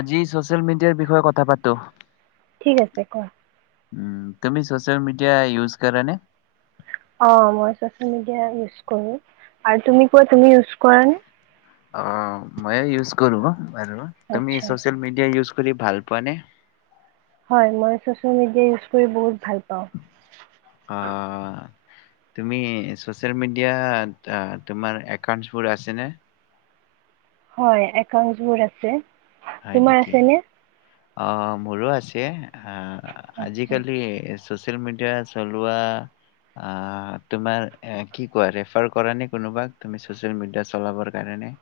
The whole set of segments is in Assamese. আজি ছ'চিয়েল মিডিয়াৰ বিষয়ে কথা থা পাতো ঠিক আছে কোৱা উম তুমি সোচেল মিডিয় ইউজ কৰাা নে অ মইচ মডিয় ইজ কৰো আৰু তুমি কোৱা তুমি ইজ কৰা নে অ মইে ইউজ কৰো [inaudible] তুমি আচ্ছা চছিয়েল মেডিয়া ইউচ্ খুলি ভাল পোৱা নে হয় মই চচিয়েল মিডিয়া ইজ কৰি বহুত ভাল পাওঁ অ তুমি চচিয়েল মিডিয়াত তোমাৰ একাউণ্টছ বোৰ আছে নে হয় একাউট বোৰ আছে তোমাৰ আছে নে অঁ মোৰো আছে হা আচ্ছা আজিকালি [inaudible] ছোচিয়েল মিডিয়া চলোৱা আ তোমাৰ এ কি কোৱা ৰেফাৰ কৰা নে কোনোবাক তুমি ছোচিয়েল মিডিয়া চলাবৰ কাৰনে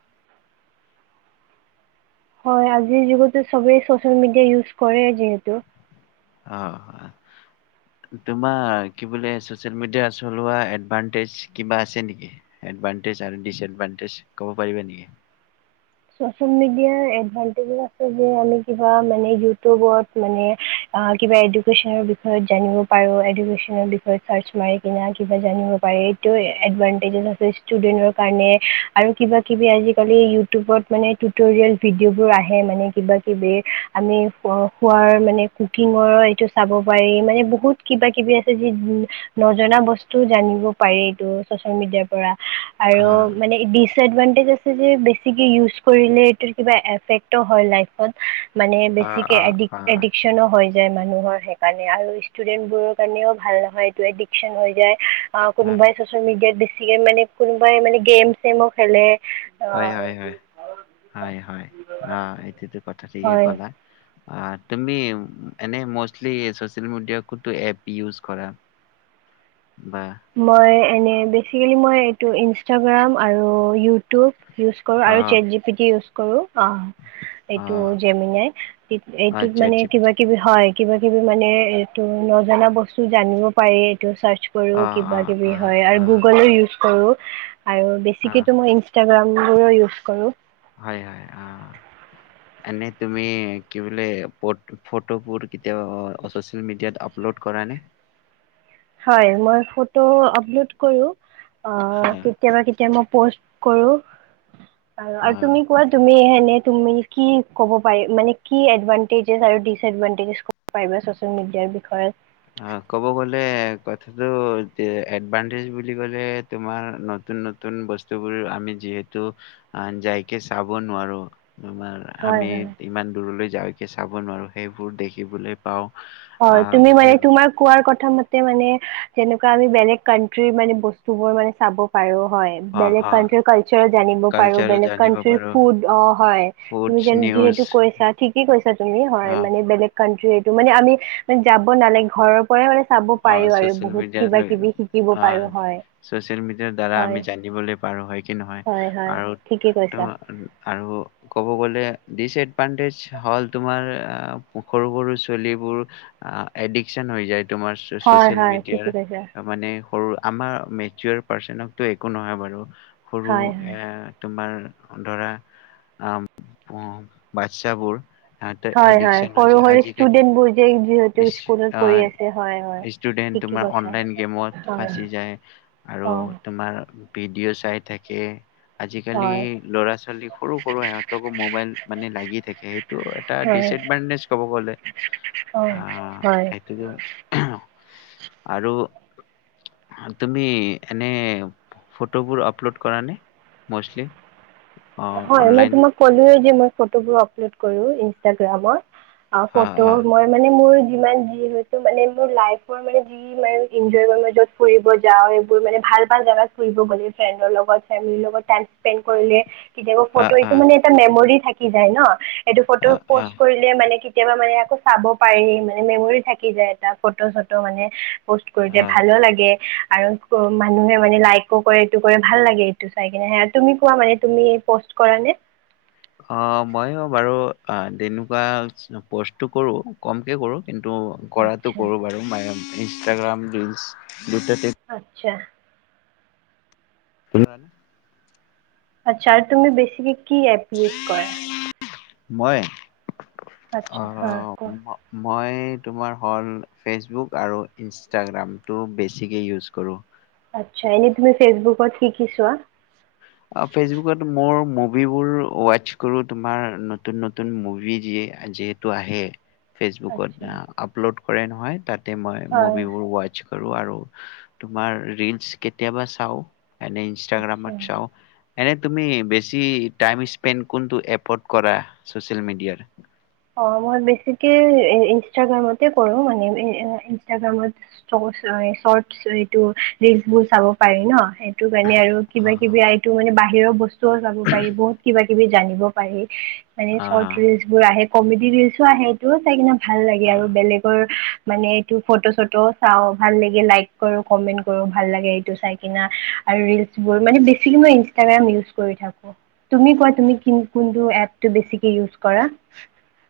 হয় আজিৰ যুগতো সবেই ছচিয়েল মিডিয়া ইউজ কৰে যিহেতু অহ তোমাৰ কি বোলে ছচিয়েল মিডিয়া চলোৱা এডভাণ্টেজ কিবা আছে নেকি এডভাণ্টেজ আৰু দিছএডভাণ্টেজ কব পাৰিবা নেকি ছচিয়েল মিডিয়াৰ এডভাণ্টেজ আছে যে আমি কিবা মানে ইটিউবত মানে কিবা এডুকেশ্বনৰ বিষয়ে জানিব পাৰো এডুকেশ্বনৰ বিষয়ে চাৰ্চ মাৰি কিবা জানিব পাৰি এইটো এডভাণ্টেজ আছে ষ্টুডেণ্টৰ কাৰনে আৰু কিবা কিবি আজি কালি [inaudible] ইটিউবত মানে টিউটৰিয়েল ভিডিঅ' বোৰ আহে মানে কিবা কিবি আমি খোৱাৰ মানে কুকিঙৰ এইটো চাব পাৰি মানে বহুত কিবা কিবি আছে যি নজনা বস্তু জানিব পাৰি এইটো চচিয়েল মিডিয়াৰ পৰা আৰু অ', মানে এডভাণ্টেজ আছে যে [inaudible] বেছিকে ইউচ কৰিলে ইটোৰ কিবা ইফেক্টো হয় লাইফট মানে অ', বেছিকে অ', এডিক অ'। এডিক্যনো হৈ যায় মানে মানুহৰ সেইকাৰণে আৰু ষ্টুডেন্ট বোৰৰ কাৰণেও ভাল নহয় এইটো এডিকচন হৈ যায় অ হয়, কোনোবাই চচিয়েল মিডিয়াত দি [inaudible] বেছিকে মানে কোনোবাই মানে গেম চেমো খেলে অ হয়, হয়, হয় হয় অ এইটোতো কথা ঠিকেই হয় ক'লা অ তুমি এনে মষ্টলি ছচিয়েল মিডিয়া কোনটো এপ ইউচ কৰা বা মই এনে বেচিকেলি মই এইটো ইনষ্টাগ্ৰাম আৰু ইটিউব ইউজ কৰো আৰু অ'। Chat G P T use কৰো অ এইটো অ', জেমিনাই অ', এইটোত চেট মানে জি পি টি। কিবা কিবি হয় কিবা কিবি মানে এইটো নজনা বস্তু জানিব পাৰি টো চাৰ্চ কৰো অ', কিবা অ', কিবি অ', হয় আৰু অ', গুগলো ইউজ কৰো আৰু অ', বেছিকেতো মই ইন ইষ্টাগ্ৰামবোৰো ইউজ কৰোঁ হয় হয় অহ এনে তুমি কি বোলে ফটোবোৰ কেতিয়াবা ছচিয়েল মিডিয়াত আপলোড কৰা নে হয় মই ফটো আপলোড কৰোঁ অ কেতিয়াবা কেতিয়াবা মোক প'ষ্ট কৰোঁ আৰু অ আৰু তুমি কোৱা তুমি তুমি কি ক'ব পাৰি মানে কি এদভানটেজ আৰু দিচ এদভানটেজৰ ক'ব পাৰিবা চচিয়েল মিডিয়াৰ বিষয়ে অ ক'ব গলে কথাটো এডভানটেজ বুলি ক'লে তোমাৰ নতুন নতুন বস্তুবোৰ আমি যিহেতু যাইকে চাব নোৱাৰো আমাৰ হয় আমি হয় ইমান দূৰলৈ যাওঁ চাব নোৱাৰোঁ সেইবোৰ দেখিবলৈ পাওঁ হয় আহ তুমি মানে সেই তোমাৰ কোৱাৰ কথা মতে মানে তেনেকুৱা আমি বেলেগ কানট্ৰিৰ মানে বস্তু বোৰ মানে চাব পাৰো হয় অ বেলেগ অ কাউন্ট্ৰীৰ কালছাৰো জানিব পাৰোঁ কালচাৰো বেলেগ জানিব কাউন্ট্ৰীৰ পাৰো ফুদ অ হয় ফুডছ তুমি নিউজ যিহেতু কৈছা ঠিকে কৈছা তুমি অ হয় মানে বেলেগ কাউন্ট্ৰীৰ সেইটো মানে আমি যাব নেলাগে ঘৰৰ পৰাই মানে চাব অ পাৰো আৰু চচিয়েল বহুত মিডিয়া কিবা লৈ কিবি শিকিব আহ পাৰো হয় চচিয়েল মিডিয়াৰ দ্বাৰা হয় আমি জানিবলৈ পাৰো হয় কি নহয় হয় হয় আৰু ঠিকেই ত কৈছা আৰু ক'ব গলে ডিচএডভানটেজ হ'ল তোমাৰ সৰু সৰু ছোৱালিবোৰ এডিকচন হৈ যায় তোমাৰ। হয় চচিয়েল হয় ঠিকেই মিডিয়াৰ কৈছা মানে সৰু আমাৰ [unintelligible] পাৰ্চনকো একো নহয় বাৰু। সৰু হয় এ হয় তোমাৰ ধৰা আ উ বাচ্ছাবোৰ সিহঁতৰ হয় হয় এডিকচন হৈ সৰু যায় সৰু আজিকালি ষ্টুডেট বোৰ ষ্টুডেন্ট ঠিকে তোমাৰ কৈছা অনলাইন গেমত হয় ফাঁচি যায় আৰু অ তোমাৰ ভিডিঅ' চাই থাকে। আজিকালি হয় লৰা ছোৱালী সৰু সৰু সহতকো মবাইল মানে লাগি থাকে সেইটো এটা হয় ডিচএডভান্টৈজ কব গলে। অ আহ হয়। সেইটোতো আৰু তুমি এনে ফটোবোৰ আপলোড কৰা নে মষ্টলি? অ হয় মই অনলাইন তোমাক কল মই ফটোবোৰ আপলোড কৰো ইনষ্টাগ্ৰামত। অ' ফটো মই মানে মোৰ যিমান যি হয় ম ম ল মানে যত ফুব যা এইবোৰ ভ ভ জাত ফুবলে ফ্ৰৰ লগত ফে লগত স্প কৰিলে কেতিয়াব অ ফটো এইটো মানে এটা মেমৰি। থাকি যায় ন? সেইটো ফটো অ অ অ পষ্ট কৰিলে মানে কি কেতিয়াবা মানে আকৌ চাব পাৰি মানে মেমৰি থাকি যায় এটা ফটো চটো মানে। পষ্ট কৰি যে অ ভালো লাগে। আৰু মানুহে মানে লাইকো কৰে এইটো কৰে ভাল লাগে এইটো চাই কিনে সে তুমি কোৱা মানে তুমি কৰা নে? অ' মই বাৰু তেনেকুৱা পষ্টটো কৰো কমকে কৰো। কিন্তু কৰাতটো আচ্ছা কৰোঁ বাৰু ইনষ্টাগ্ৰাম ৰীলছ আচ্ছা। [inaudible] আচ্ছা আৰু তুমি বেছি কি এপ ইউজ কৰা? মই আচ্ছা অ', ম- মই তোমাৰ হ'ল ফেচবুক আৰু ইনষ্টাগ্ৰামটো বেছিকৈ ইউজ কৰোঁ। আচ্ছা এনে তুমি ফেচবুকত কি কি চোৱা? ফেচবুকত মোৰ মুভিবোৰ ৱাটচ কৰো তোমাৰ নতুন নতুন মুভি যিহেতু আহে আচ্ছা ফেচবুকত আপলোড কৰে নহয় তাত তে মই হয় মুভিবোৰ ৱাটচ আৰু আৰু তোমাৰ ৰীলছ কেতিয়াবা চাওঁ। এনে আচ্ছা ইনষ্টাগ্ৰামত এনে তুমি বেছি টাইম স্পেন্ড কোনটো এপত কৰা চচিয়েল মিডিয়াৰ? অ মই বেছিকে ইনষ্টাগ্ৰামতে কৰো মানে ইনষ্টাগ্ৰামত চৰ্ট এইটো ৰিলচ বোৰ চাব পাৰি ন সেইটো কাৰণে আৰু কিবা অ', কিবি মানে [unintelligible] যাব পাৰি বহুত কিবা কিবি জানিব পাৰি মানে চৰ্ট অ', ৰীলচবোৰ আহে কমেডি ৰীলচো আহে সেইটোও চাই কিনে ভাল লাগে আৰু অ'। বেলেগৰ মানে এইটো‌ ফট' চট চাওঁ, ভাল লাগে লাইক কৰো, কমেণ্ট কৰো, ভাল লাগে এইটো চাই কেনে‌ আৰু ৰীলচবোৰ মানে বেছি ম‌ই ইনষ্টাগ্ৰাম ইউজ কৰি থাকোঁ। তুমি কোৱা তুমি কোনটো এপ বেছিকে ইউজ কৰা।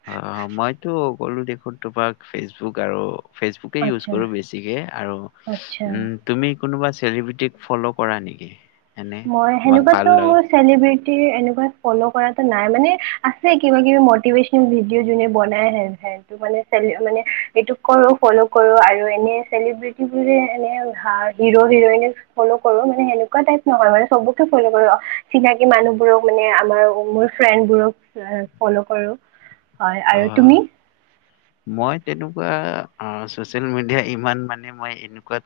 হয় হয় মইতো কলো দেখোন তোমাক ফেচবুক আৰু ফেচবুকে ইউজ আচ্ছা কৰো বেছিকে আৰু আচ্ছা উম তুমি কোনোবা চেলিব্ৰিটিক ফ'ল' কৰা নেকি এনে মই তোমাক ভাল সেনেকুৱাতো লগা মোৰ চেলিব্ৰিটি এনেকুৱা ফ'ল' কৰা নাই মানে আছে কিবা কিবি মটিভেচন ভিডিঅ' যোনে বনাইে মানে মানে এইটো কৰো ফল' কৰো আৰু এনে চেলিব্ৰিট বোৰে এনে হিৰো হিৰইনক ফ'ল' কৰো মানে সেনেকুৱা টাইপ। নহয় মানে চবকে ফল' কৰো চিনাকি মানুহবোৰক মানে আমাৰ মোৰ ফ্ৰেণ্ডবোৰক ফল কৰো হয় আৰু অ'। তুমি মই তেনেকুৱা চচিয়েল মিডিয়া ইমান মানে মই এনেকুৱা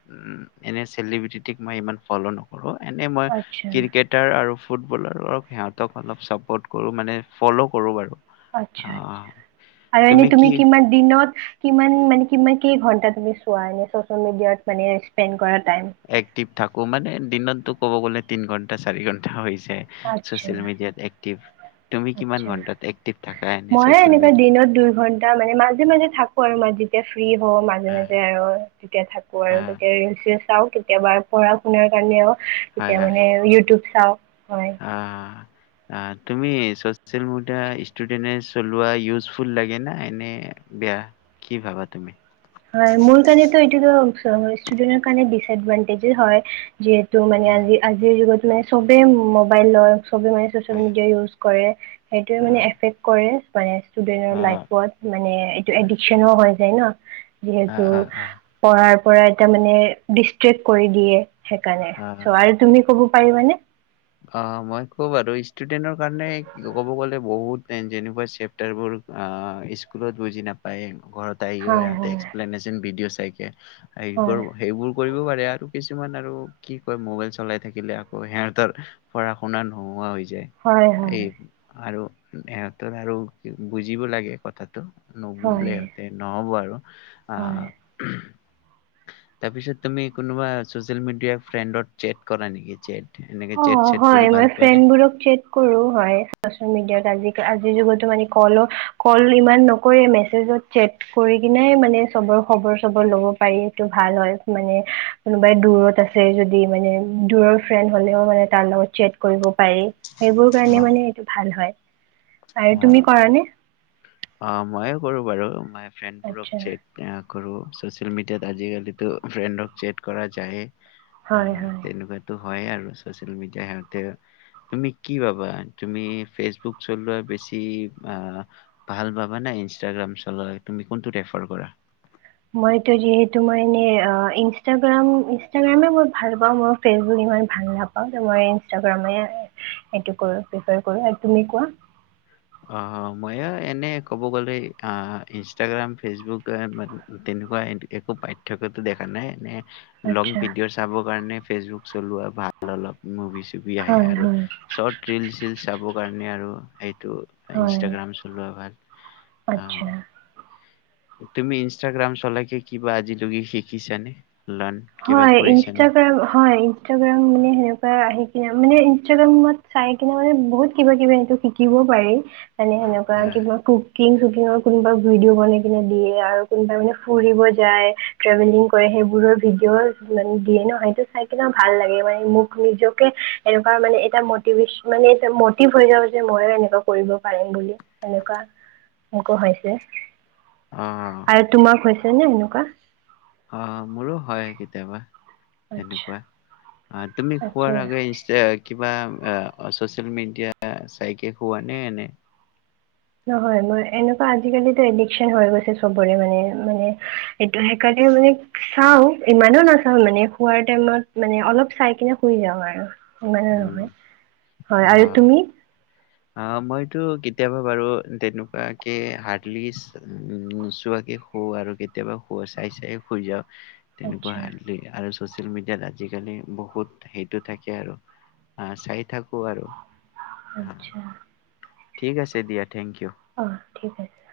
এনে চেলিব্ৰিটিক মই ইমান ফ'ল' নকৰো। এনেই মই আচ্ছা ক্ৰিকেটাৰ আৰু ফুটবলাৰক সিহঁতক অলপ ছাপৰ্ট কৰোঁ মানে, ফ'ল' কৰোঁ বাৰু আচ্ছা, আহ, আচ্ছা--আৰু এনেই তুমি কিমান দিনত কিমান মান, কিমান, কেই ঘন্টা তুমি চোৱা, এনে ছ'চিয়েল মিডিয়াত মানে, স্পেণ্ড কৰা। টাইম? এক্টিভ থাকোঁ মানে, দিনততো ক'ব গ'লে তিনি ঘণ্টা, চাৰি ঘণ্টা হয়। য়ে আচ্ছা ছ'চিয়েল মিডিয়াত। এনে মই ছ'চিয়েল এনেকা মিডিয়া দিনত দুই ঘন্টা মানে, মাজে মাজে থাকোঁ আৰু মাজে ফ্ৰী হওঁ মাজে হয় মাজে আৰু তেতিয়া থাকোঁ আৰু তেতিয়া ছিৰিয়েল চাওঁ। কেতিয়াবা পঢ়া-শুনাৰ কাৰণেও হয় এতিয়া হয়। মানে, ইউটিউব চাওঁ। হয়। অ তুমি ছ'চিয়েল মিডিয়া ষ্টুডেন্টে চলোৱা ইউজফুল লাগে না, এনে বেয়া, কি ভাবা তুমি? হয়। মোৰ কাৰণেতো এইটোতো ষ্টুডেন্টৰ কাৰণে ডিচএডভান্টেজে হয়! যিহেতু মানে, অ' আজি আজিৰ যুগত মানে, চবে মোবাইল লয়। চবে মানে ছ'চিয়েল হয় মিডিয়াই ইউজ কৰে, সেইটোৱে মানে অ' এফেক্ট কৰে। কৰে। ষ্টুডেন্টৰ অ' লাইফত মানে, এইটো এডিকশ্বনো হয়। আছে ন যিহেতু, অ' অ' পঢ়াৰ পৰা এটা মানে, ডিষ্ট্ৰেক্ট কৰি দিয়ে। সেইকাৰণে, চ' অ' আৰু তুমি ক'ব পাৰিবা নে? অ মই ক'ম বাৰু ষ্টুডেন্টৰ কাৰণে ক'ব গ'লে বহুত টান, যেনেকুৱা চেপ্টাৰবোৰ আ স্কুলত বুজি নাপায়। ঘৰত আহি হয় সিহঁতে হয় এক্সপ্লেনেচন ভিডিঅ' তাকে এই হয় কৰ, সেইবোৰ কৰিব পাৰি। [unintelligible] আৰু কিছুমান আৰু কি কয় মোবাইল চলাই থাকিলে, আকৌ হেয়া তৰ, পঢ়া-শুনা নোহোৱা হৈছে। হয় হয় এই আৰু সিহঁতৰ আৰু বুজিব লাগে কথাটো। হয় নুবুজিলে হয় সিহঁতে নহব আৰু আহ হয় তাৰপিছত তুমি কোনোবা চচেল মিডিয়া ফ্ৰেড চেট কৰা নেকি? চেট? এনেকে অ চেট চেট হয় কৰি মই ভাল পোৱা নে? ফ্ৰেণ্ডবোৰক কৰো হয়। আজিৰ যুগতো মানে কলৰ কল ইমান নকৰে মেছেজত চেট কৰি কিনোই মানে চবৰ খবৰ চবৰ ল'ব পাৰি, এইটো ভাল হয়, মানে কোনোবাই দূৰত আছে যদি মানে দূৰৰ ফ্ৰেড হলে মানে তাৰ লগত চে কৰিব পাৰি সেইবোৰ কাৰণে অ', মানে এইটো ভাল হয় আৰু তুমি অ'। কৰা নে? অ ময়ে কৰো বাৰু মই ফ্ৰেণ্ডবোৰক আচ্ছা চেট কৰোঁ ছ'চিয়েল মিডিয়াত আজিকালিতো ফ্ৰেণ্ডক চেট কৰা যায়। হয়। হয়। হয় আৰু চচিয়েল মিডিয়া সিহঁতে, তুমি কি পাবা তুমি ফেচবুক চলোৱা বেছি। ভাল পাবা না ইনষ্টাগ্ৰাম চলালে? তুমি কোনটো প্ৰেফাৰ কৰা? মই এতিয়া যিহেতু, মই এনে ইঞ্চটাগ্ৰাম, ইঞ্চটাগ্ৰামে ভাল পাওঁ আৰু, মই ফেচবুক ইমান ভাল নাপাওঁ তো মই ইঞ্চটাগ্ৰামে এইটো কৰোঁ, প্ৰেফাৰ কৰোঁ, তুমি কোৱা? অ মইয়ো এনে ক'ব গ'লে অ' ইনষ্টাগ্ৰাম, ফেচবুক তেনেকুৱা একো পাৰ্থক্যটো দেখা নাই, এনে লং আচ্ছা বিডিঅ চাবৰ কাৰণে ফেচবুক চলোৱা ভাল অলপ মুভিজ -টি আহে হয় আৰু হয় চৰ্ট ৰিল চল চাব কাৰণে আৰু সেইটো হয় ইনষ্টাগ্ৰাম চলোৱা ভাল- অ আচ্ছা। তুমি ইনষ্টাগ্ৰাম চলাইকে কিবা আজিলৈকে শিকিছানে লাৰ্ণ কিবা হয় কৰিছানে ইনষ্টাগ্ৰাম, হয় ইনষ্টাগ্ৰাম মানে সেনেকুৱা আহিছে। মানে ইনষ্টাগ্ৰামত চাই কিনে মানে বহুত কিবা কিবি সটো শিকিব পাৰি। মানে সেনেকুৱা হা কিবা কুকি কুকিং চুকিঙৰ কোনোবা ভিডিঅ' বনাই কিনে দিয়ে আৰু কোনোবাই মানে ফুৰিব যায়, ট্ৰেভেলিং কৰে সেইবোৰৰ ভিডিঅ' মানে দিয়ে ন সেইটো চাই কিনে ভাল লাগে মানে মোক নিজকে এনেকুৱা মানে এটা মতিভেচ মানে এ মটিভ হৈ যাব যে ময়ো এনেকুৱা কৰিব পাৰিম বুলি এনেকুৱা এনেকুৱা হৈছে। অ', আৰু তোমাৰ হৈছে হৈছেনে এনেকুৱা অ', মোৰো হয় কেতিয়াবা আচ্ছা তেনেকুৱা আহ তুমি খোৱাৰ আচ্ছা আগে ই কিবা চচিয়েল মিডিয়া চাইকে খোৱানে এনে নহয় মোৰ এনেকুৱা আজিকালিতো এডিকচন হৈ গৈছে সবৰে মানে মানে এইটো সেইকাৰণে মানে চাওঁ ইমানো নাচাওঁ মানে শোৱাৰ টাইমত মানে অলপ চাই কিনে শুই যাওঁ আৰু ইমাননো উম, নহয় হয় আৰু অ'। তুমি অ', মইতো কেতিয়াবা বাৰু তেনেকুৱাকে হাৰ্ডলি নোচোৱাকে শু আৰু কেতিয়াবা শু চাই চাই শুই যাওঁ। তেনেকুৱা আচ্ছা হাৰ্ডলি আৰু চচিয়েল মিডিয়াত আজিকালি বহুত হেডটো থাকে আৰু আহ চাই থাকো আৰু হা, আতছা। ঠিক আছে দিয়া থেংক ইউ। অ ঠিক আছে।